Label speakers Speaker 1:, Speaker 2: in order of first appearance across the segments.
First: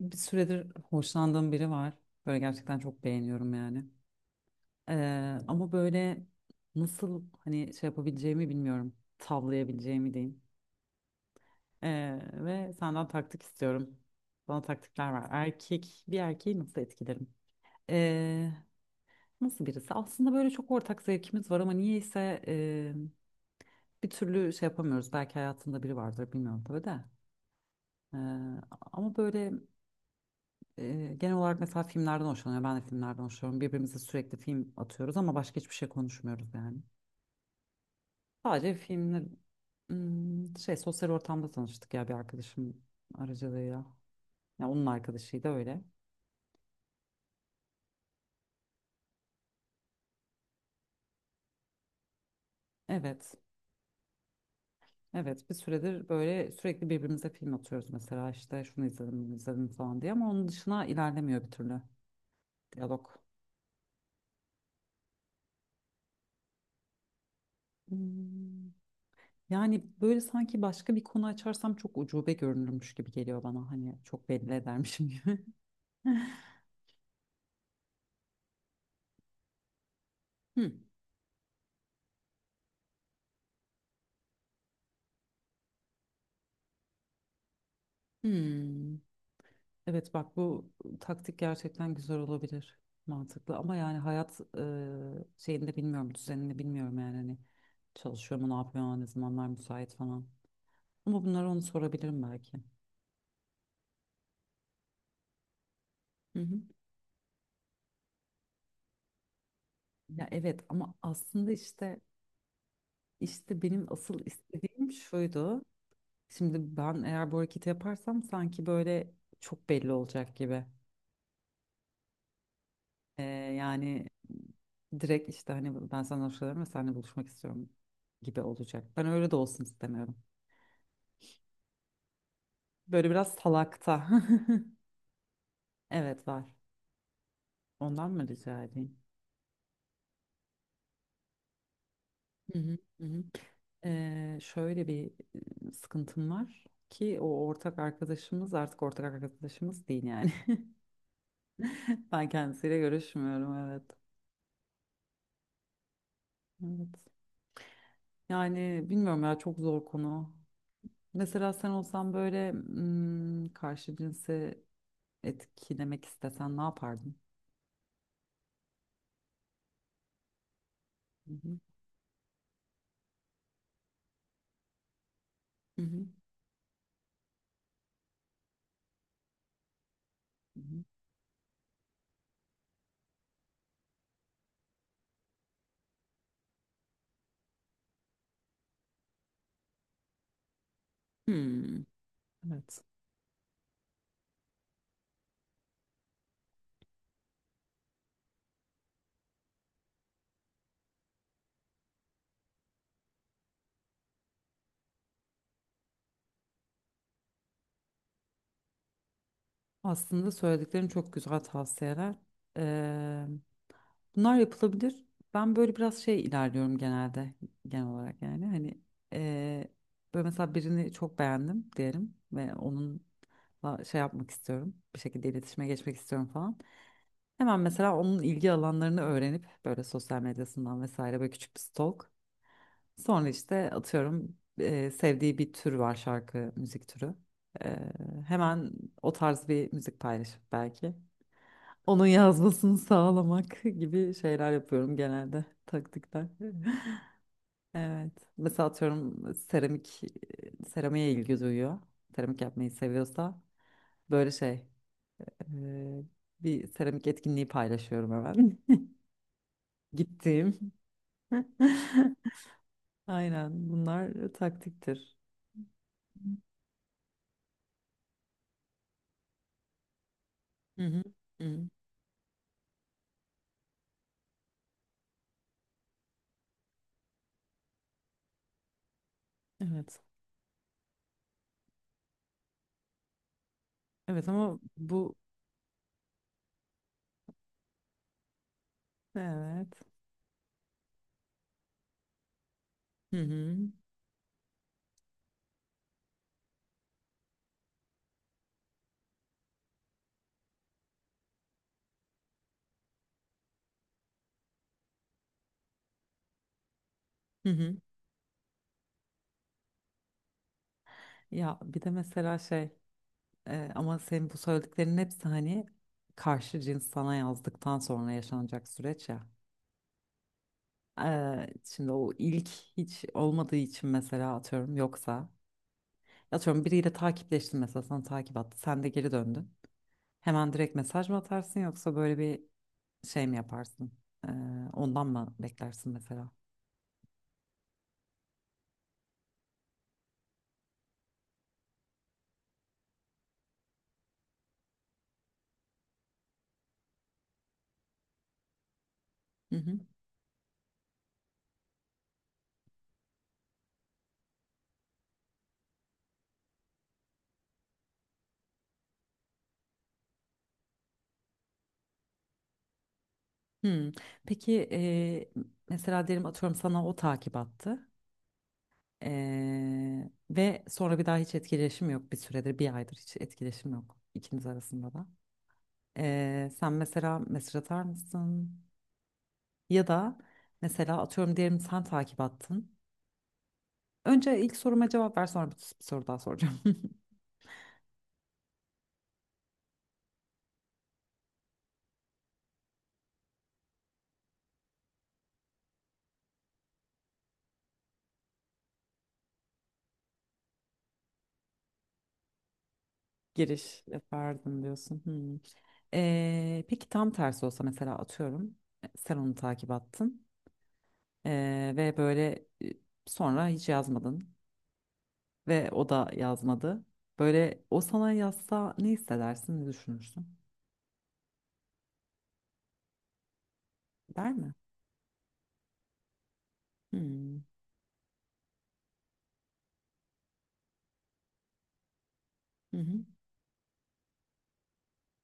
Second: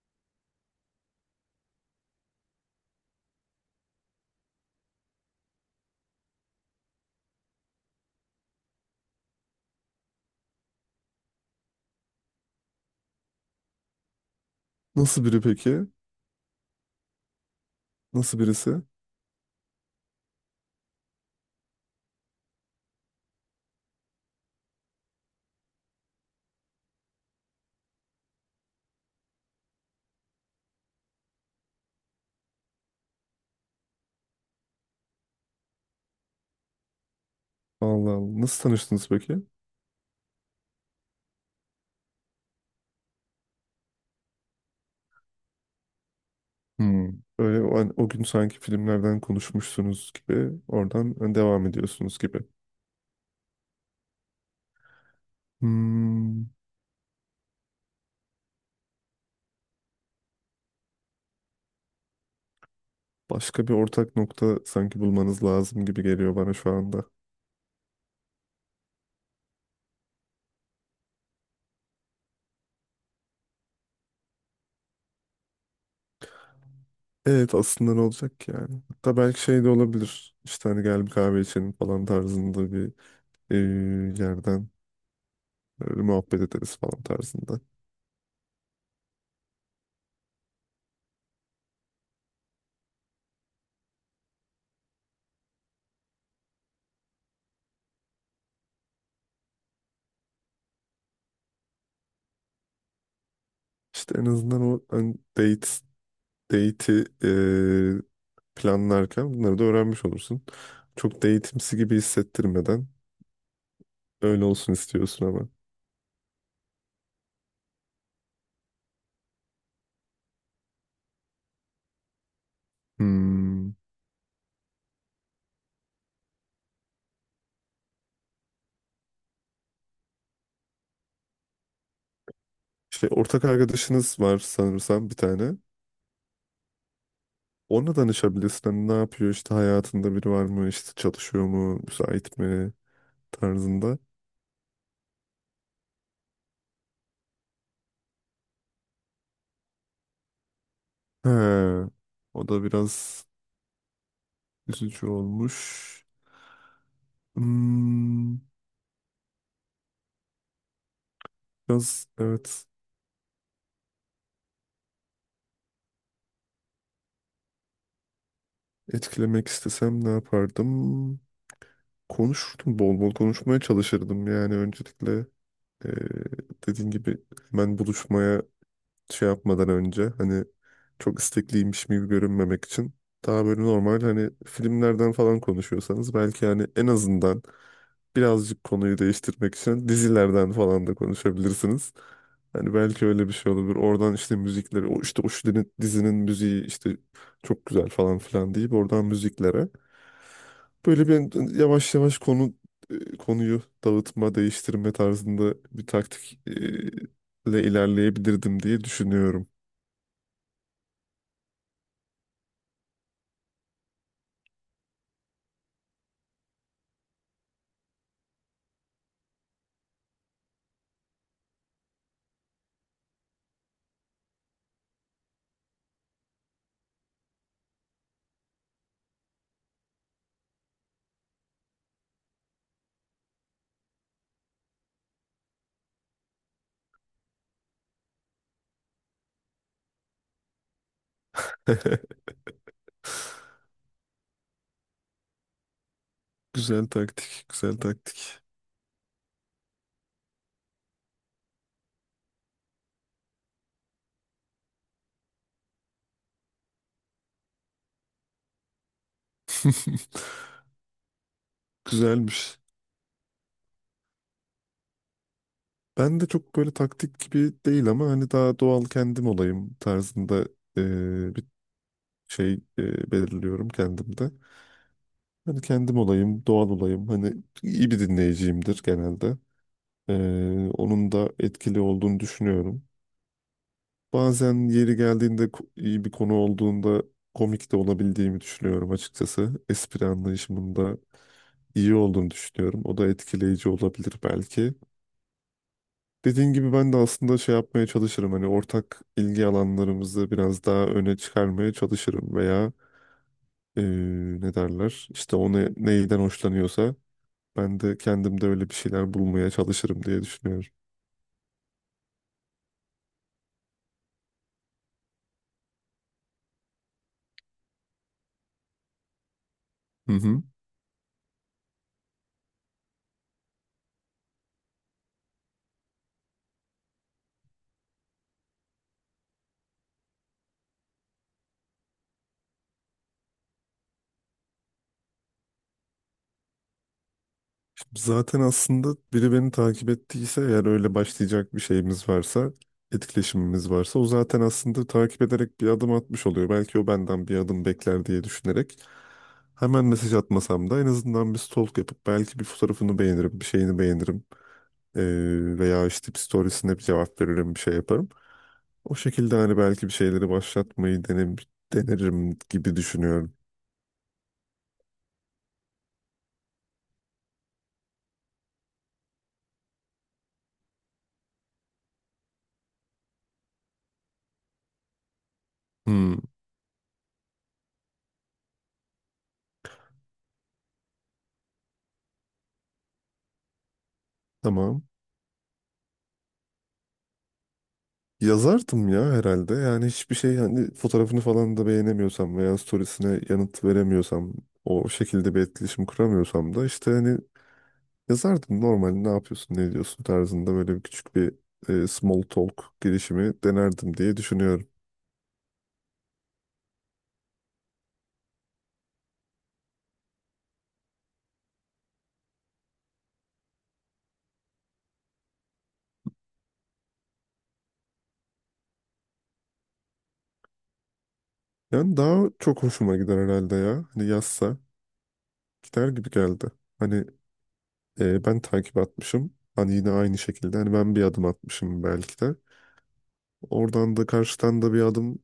Speaker 1: Bir süredir hoşlandığım biri var. Böyle gerçekten çok beğeniyorum yani. Ama böyle nasıl hani şey yapabileceğimi bilmiyorum. Tavlayabileceğimi diyeyim. Ve senden taktik istiyorum. Bana taktikler
Speaker 2: Nasıl
Speaker 1: var.
Speaker 2: biri peki?
Speaker 1: Bir erkeği nasıl etkilerim?
Speaker 2: Nasıl
Speaker 1: Ee,
Speaker 2: birisi?
Speaker 1: nasıl birisi? Aslında böyle çok ortak zevkimiz var ama niyeyse bir türlü şey yapamıyoruz. Belki hayatında biri vardır bilmiyorum tabii de. Ee, ama böyle genel olarak mesela filmlerden hoşlanıyor. Ben de filmlerden hoşlanıyorum. Birbirimize sürekli film atıyoruz ama başka hiçbir şey konuşmuyoruz yani.
Speaker 2: Allah Allah. Nasıl
Speaker 1: Sadece
Speaker 2: tanıştınız
Speaker 1: filmler
Speaker 2: peki?
Speaker 1: Şey sosyal ortamda tanıştık ya bir arkadaşım aracılığıyla. Ya onun arkadaşıydı öyle.
Speaker 2: Hmm. Öyle o, hani o gün sanki filmlerden konuşmuşsunuz gibi oradan hani devam ediyorsunuz gibi.
Speaker 1: Evet. Evet, bir süredir
Speaker 2: Hmm.
Speaker 1: böyle sürekli birbirimize film atıyoruz mesela işte şunu izledim bunu izledim falan diye ama onun dışına ilerlemiyor bir türlü diyalog.
Speaker 2: Başka bir ortak nokta sanki bulmanız lazım gibi geliyor bana şu anda.
Speaker 1: Hmm, Yani böyle sanki başka bir konu açarsam çok ucube görünürmüş gibi geliyor bana hani çok belli edermişim gibi.
Speaker 2: Evet, aslında ne olacak ki yani? Hatta belki şey de olabilir. İşte
Speaker 1: Hı.
Speaker 2: hani gel bir kahve içelim falan tarzında bir yerden böyle muhabbet ederiz falan tarzında.
Speaker 1: Hmm. Evet, bak bu taktik gerçekten güzel olabilir. Mantıklı ama yani hayat şeyini de bilmiyorum, düzenini bilmiyorum yani hani çalışıyor mu, ne yapıyor, ne zamanlar müsait falan. Ama bunları onu sorabilirim belki.
Speaker 2: İşte en azından o hani date
Speaker 1: Hı hı.
Speaker 2: date'i planlarken bunları da öğrenmiş
Speaker 1: Ya
Speaker 2: olursun.
Speaker 1: evet ama
Speaker 2: Çok
Speaker 1: aslında
Speaker 2: date'imsi gibi
Speaker 1: işte
Speaker 2: hissettirmeden
Speaker 1: işte benim asıl
Speaker 2: öyle olsun
Speaker 1: istediğim
Speaker 2: istiyorsun ama.
Speaker 1: şuydu. Şimdi ben eğer bu hareketi yaparsam sanki böyle çok belli olacak gibi. Ee,
Speaker 2: Hmm.
Speaker 1: yani direkt işte hani ben sana hoşlanıyorum ve seninle buluşmak istiyorum gibi olacak. Ben öyle de olsun istemiyorum.
Speaker 2: İşte
Speaker 1: Böyle biraz
Speaker 2: ortak
Speaker 1: salakta.
Speaker 2: arkadaşınız var sanırsam bir tane.
Speaker 1: Evet var.
Speaker 2: Ona
Speaker 1: Ondan mı rica
Speaker 2: danışabilirsin. Hani ne
Speaker 1: edeyim?
Speaker 2: yapıyor, işte hayatında biri var mı, işte çalışıyor mu, müsait
Speaker 1: Hı
Speaker 2: mi
Speaker 1: hı, hı hı.
Speaker 2: tarzında.
Speaker 1: Şöyle bir sıkıntım var ki o ortak arkadaşımız artık ortak arkadaşımız değil yani.
Speaker 2: He.
Speaker 1: Ben
Speaker 2: O da
Speaker 1: kendisiyle
Speaker 2: biraz
Speaker 1: görüşmüyorum, evet.
Speaker 2: üzücü olmuş.
Speaker 1: Evet.
Speaker 2: Hmm.
Speaker 1: Yani bilmiyorum ya, çok zor konu. Mesela sen
Speaker 2: Biraz
Speaker 1: olsan böyle
Speaker 2: evet,
Speaker 1: karşı cinse etkilemek istesen ne yapardın?
Speaker 2: etkilemek istesem ne yapardım?
Speaker 1: Hı hı,
Speaker 2: Konuşurdum, bol bol konuşmaya çalışırdım yani öncelikle
Speaker 1: hı
Speaker 2: e,
Speaker 1: hı.
Speaker 2: dediğin gibi hemen buluşmaya şey yapmadan önce hani
Speaker 1: Hı hı.
Speaker 2: çok istekliymiş gibi görünmemek için daha böyle normal, hani filmlerden falan konuşuyorsanız belki hani en azından birazcık konuyu değiştirmek için dizilerden falan da
Speaker 1: Hmm.
Speaker 2: konuşabilirsiniz. Hani
Speaker 1: Evet.
Speaker 2: belki öyle bir şey olabilir. Oradan işte müzikleri, o işte o şu dizinin müziği işte çok güzel falan filan deyip oradan müziklere. Böyle bir yavaş yavaş konuyu dağıtma, değiştirme tarzında bir taktik ile ilerleyebilirdim diye düşünüyorum.
Speaker 1: Aslında söylediklerin çok güzel tavsiyeler. Eee, bunlar yapılabilir. Ben böyle biraz şey ilerliyorum genelde, genel olarak yani. Hani eee böyle mesela birini çok beğendim diyelim ve onunla şey yapmak istiyorum. Bir şekilde iletişime geçmek istiyorum falan. Hemen mesela onun ilgi alanlarını öğrenip böyle sosyal medyasından vesaire böyle küçük bir stalk. Sonra işte atıyorum sevdiği bir tür var, şarkı, müzik türü. E, hemen o tarz bir müzik paylaşıp belki. Onun yazmasını sağlamak gibi şeyler yapıyorum genelde, taktikler.
Speaker 2: Güzel taktik, güzel
Speaker 1: Evet.
Speaker 2: taktik.
Speaker 1: Mesela atıyorum seramiğe ilgi duyuyor. Seramik yapmayı seviyorsa böyle şey e, bir seramik etkinliği paylaşıyorum hemen. Gittiğim.
Speaker 2: Güzelmiş.
Speaker 1: Aynen, bunlar taktiktir.
Speaker 2: Ben de çok böyle taktik gibi değil ama hani daha doğal kendim olayım tarzında
Speaker 1: Hı hı.
Speaker 2: bir
Speaker 1: Hı.
Speaker 2: şey belirliyorum kendimde. Hani kendim olayım, doğal olayım. Hani iyi bir dinleyiciyimdir genelde.
Speaker 1: Evet.
Speaker 2: E, onun da etkili olduğunu düşünüyorum.
Speaker 1: Evet ama
Speaker 2: Bazen yeri
Speaker 1: bu,
Speaker 2: geldiğinde, iyi bir konu olduğunda komik de olabildiğimi düşünüyorum açıkçası.
Speaker 1: evet.
Speaker 2: Espri anlayışımında iyi olduğunu düşünüyorum. O da
Speaker 1: Hı hı.
Speaker 2: etkileyici olabilir belki. Dediğin gibi ben de aslında şey yapmaya çalışırım. Hani ortak ilgi alanlarımızı biraz daha öne çıkarmaya çalışırım veya eee, ne derler? İşte o neyden hoşlanıyorsa
Speaker 1: Hı hı.
Speaker 2: ben de kendimde öyle bir şeyler bulmaya çalışırım diye düşünüyorum.
Speaker 1: Ya bir de mesela şey ama senin bu söylediklerinin hepsi hani karşı cins sana yazdıktan sonra yaşanacak süreç ya.
Speaker 2: Hı hı.
Speaker 1: Şimdi o ilk hiç olmadığı için mesela atıyorum, yoksa atıyorum biriyle takipleştin, mesela sana takip attı, sen de geri döndün. Hemen direkt mesaj mı atarsın yoksa böyle bir şey mi yaparsın? Ondan mı beklersin mesela?
Speaker 2: Zaten aslında biri beni takip ettiyse, eğer öyle başlayacak bir şeyimiz varsa, etkileşimimiz varsa, o zaten aslında takip ederek bir adım atmış oluyor. Belki o benden bir adım bekler diye düşünerek hemen mesaj atmasam da en azından bir stalk yapıp belki bir fotoğrafını beğenirim, bir şeyini beğenirim. Ee, Veya işte bir storiesine bir cevap veririm, bir şey yaparım. O şekilde hani belki bir şeyleri başlatmayı denerim gibi düşünüyorum.
Speaker 1: Hmm. Peki mesela derim atıyorum sana o takip attı. Ve sonra bir daha hiç etkileşim yok, bir süredir, bir aydır hiç etkileşim yok ikiniz arasında da.
Speaker 2: Hmm,
Speaker 1: Sen mesela mesaj atar mısın? Ya da mesela atıyorum diyelim sen takip attın. Önce ilk
Speaker 2: tamam.
Speaker 1: soruma cevap ver, sonra bir soru daha soracağım.
Speaker 2: Yazardım ya herhalde. Yani hiçbir şey, yani fotoğrafını falan da beğenemiyorsam veya storiesine yanıt veremiyorsam, o şekilde bir etkileşim kuramıyorsam da işte hani yazardım, normal ne yapıyorsun ne ediyorsun tarzında, böyle bir küçük bir small talk girişimi
Speaker 1: Giriş
Speaker 2: denerdim diye
Speaker 1: yapardım
Speaker 2: düşünüyorum.
Speaker 1: diyorsun. Hmm. Peki tam tersi olsa mesela atıyorum sen onu takip attın. Ve böyle sonra hiç yazmadın ve o da yazmadı. Böyle o sana yazsa ne hissedersin, ne düşünürsün?
Speaker 2: Yani daha çok hoşuma gider herhalde ya. Hani
Speaker 1: Der mi?
Speaker 2: yazsa gider gibi geldi. Hani
Speaker 1: Hmm.
Speaker 2: ben takip atmışım. Hani yine aynı şekilde hani ben bir adım atmışım belki de.
Speaker 1: Hı hı.
Speaker 2: Oradan da karşıdan da bir adım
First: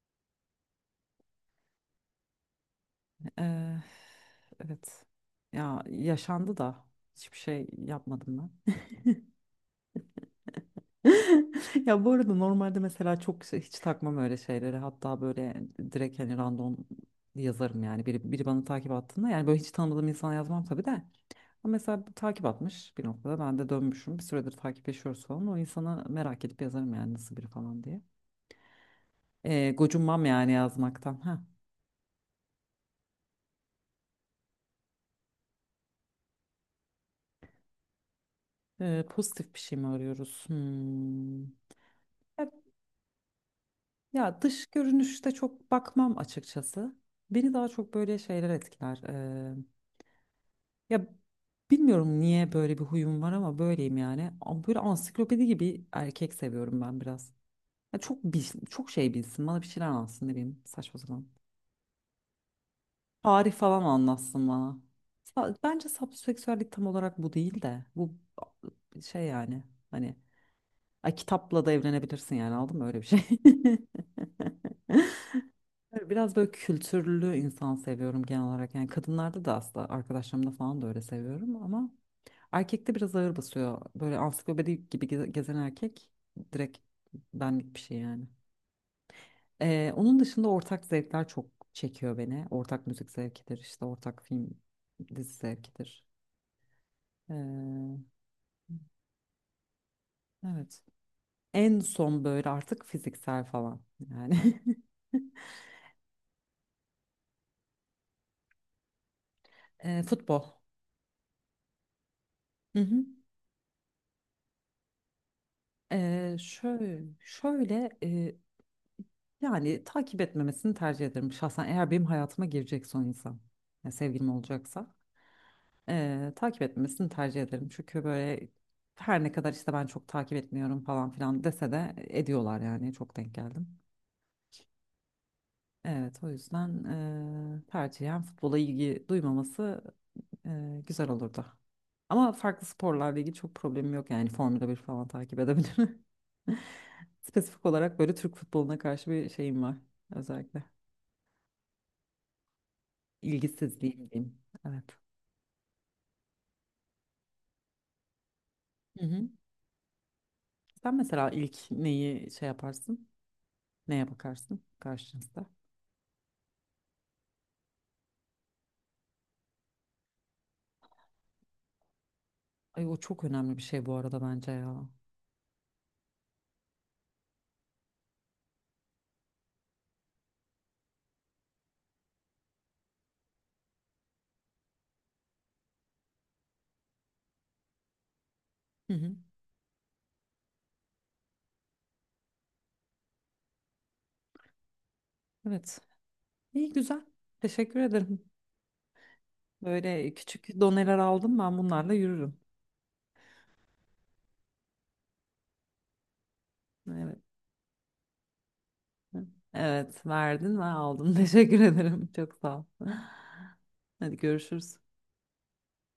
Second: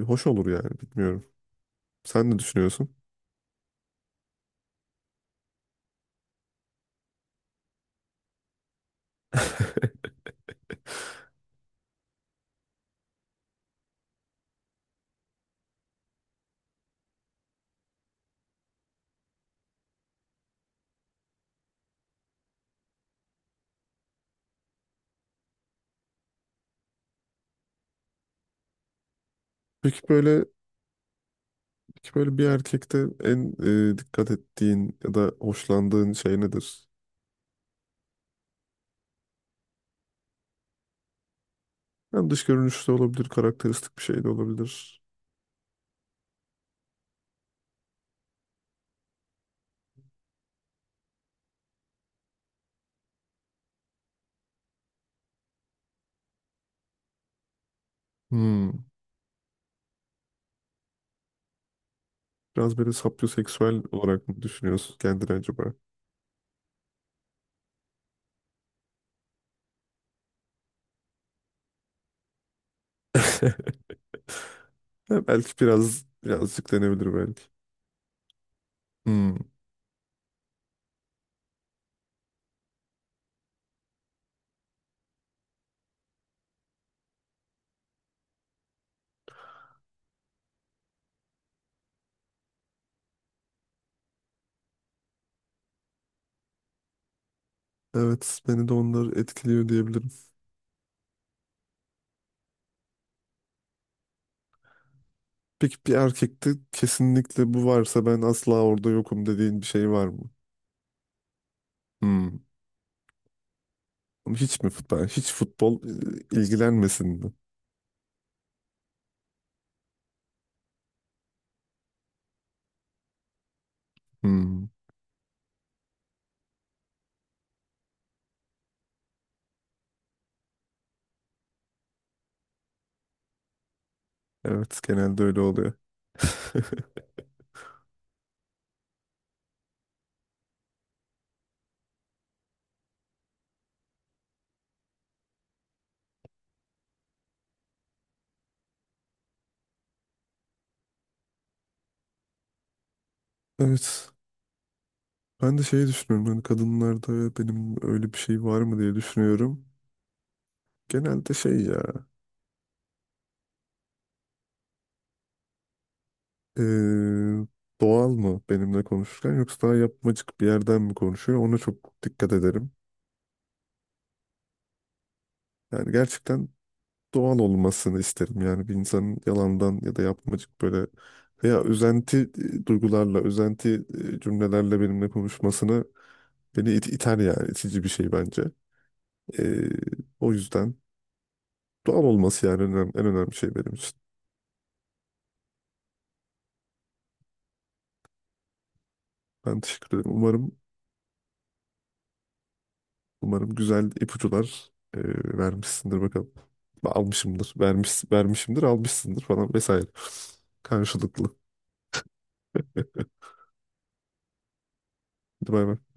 Speaker 2: hoş olur yani, bilmiyorum. Sen ne düşünüyorsun?
Speaker 1: Ee, evet. Ya yaşandı da hiçbir şey yapmadım ben. Ya bu arada normalde mesela hiç takmam öyle şeyleri. Hatta böyle direkt hani random yazarım yani. Biri bana takip attığında, yani böyle hiç tanımadığım insana yazmam tabii de. Ama mesela takip atmış bir noktada. Ben de dönmüşüm. Bir süredir takipleşiyoruz falan. O insana merak edip yazarım yani, nasıl biri falan diye.
Speaker 2: Peki
Speaker 1: Gocunmam
Speaker 2: böyle
Speaker 1: yani yazmaktan. Ha.
Speaker 2: peki böyle bir erkekte en dikkat ettiğin ya da hoşlandığın şey nedir?
Speaker 1: Pozitif bir şey mi arıyoruz? Hmm.
Speaker 2: Hem dış
Speaker 1: Ya,
Speaker 2: görünüşü de olabilir, karakteristik bir şey de
Speaker 1: ya, dış
Speaker 2: olabilir.
Speaker 1: görünüşte çok bakmam açıkçası. Beni daha çok böyle şeyler etkiler. Ya bilmiyorum niye böyle bir huyum var ama böyleyim yani. Ama böyle ansiklopedi gibi erkek seviyorum ben biraz. Ya çok bil,
Speaker 2: Hmm.
Speaker 1: çok şey bilsin, bana bir şeyler anlatsın, ne bileyim, saçma sapan.
Speaker 2: Biraz böyle
Speaker 1: Tarih falan
Speaker 2: sapyoseksüel olarak mı
Speaker 1: anlatsın bana.
Speaker 2: düşünüyorsun kendini acaba?
Speaker 1: Bence sapsöksüellik tam olarak bu değil de bu, şey yani, hani, ay, kitapla da evlenebilirsin yani, aldın mı öyle bir şey.
Speaker 2: Ya belki biraz,
Speaker 1: Böyle biraz böyle
Speaker 2: birazcık denebilir
Speaker 1: kültürlü
Speaker 2: belki.
Speaker 1: insan seviyorum genel olarak. Yani
Speaker 2: Hmm.
Speaker 1: kadınlarda da aslında, arkadaşlarımda falan da öyle seviyorum ama erkekte biraz ağır basıyor. Böyle ansiklopedi gibi gezen erkek direkt benlik bir şey yani. Onun dışında ortak zevkler çok çekiyor beni. Ortak müzik zevkidir, işte ortak film, dizi zevkidir. Ee,
Speaker 2: Evet, beni de onlar etkiliyor diyebilirim.
Speaker 1: evet. En son böyle artık fiziksel falan yani.
Speaker 2: Peki bir erkekte kesinlikle bu varsa ben asla orada yokum dediğin bir şey var mı?
Speaker 1: Futbol.
Speaker 2: Hmm.
Speaker 1: Hı hı.
Speaker 2: Hiç mi futbol? Hiç futbol
Speaker 1: Ee, şöyle,
Speaker 2: ilgilenmesin mi?
Speaker 1: şöyle e, yani takip etmemesini tercih ederim şahsen. Eğer benim hayatıma girecek son insan, yani sevgilim
Speaker 2: Hmm.
Speaker 1: olacaksa, takip etmemesini tercih ederim. Çünkü böyle her ne kadar işte ben çok takip etmiyorum falan filan dese de ediyorlar yani, çok denk geldim.
Speaker 2: Evet, genelde öyle oluyor.
Speaker 1: Evet, o yüzden tercihen futbola ilgi duymaması güzel olurdu. Ama farklı sporlarla ilgili çok problemim yok yani, Formula 1 falan takip edebilirim. Spesifik olarak böyle Türk futboluna karşı bir şeyim var özellikle. İlgisizliğim
Speaker 2: Evet.
Speaker 1: diyeyim. Evet.
Speaker 2: Ben de şeyi düşünüyorum. Hani kadınlarda benim öyle bir şey var mı diye
Speaker 1: Hı hı.
Speaker 2: düşünüyorum.
Speaker 1: Sen mesela
Speaker 2: Genelde
Speaker 1: ilk
Speaker 2: şey ya.
Speaker 1: neyi şey yaparsın? Neye bakarsın karşınızda?
Speaker 2: e, Doğal mı benimle konuşurken, yoksa daha yapmacık bir yerden mi konuşuyor? Ona çok dikkat ederim.
Speaker 1: Ay, o çok önemli bir şey bu arada bence ya.
Speaker 2: Yani gerçekten doğal olmasını isterim. Yani bir insanın yalandan ya da yapmacık böyle veya üzenti duygularla, üzenti cümlelerle benimle konuşmasını, beni iter yani. İtici bir şey bence.
Speaker 1: Hı hı.
Speaker 2: Ee, O yüzden doğal olması yani en önemli şey benim için.
Speaker 1: Evet. İyi, güzel. Teşekkür ederim.
Speaker 2: Ben teşekkür ederim.
Speaker 1: Böyle
Speaker 2: Umarım
Speaker 1: küçük doneler aldım, ben bunlarla yürürüm.
Speaker 2: umarım güzel ipuçlar vermişsindir bakalım.
Speaker 1: Evet.
Speaker 2: Almışımdır. Vermiş, vermişimdir, almışsındır falan vesaire.
Speaker 1: Evet, verdin ve aldım.
Speaker 2: Karşılıklı.
Speaker 1: Teşekkür ederim. Çok sağ ol. Hadi, görüşürüz.
Speaker 2: Hadi bay bay.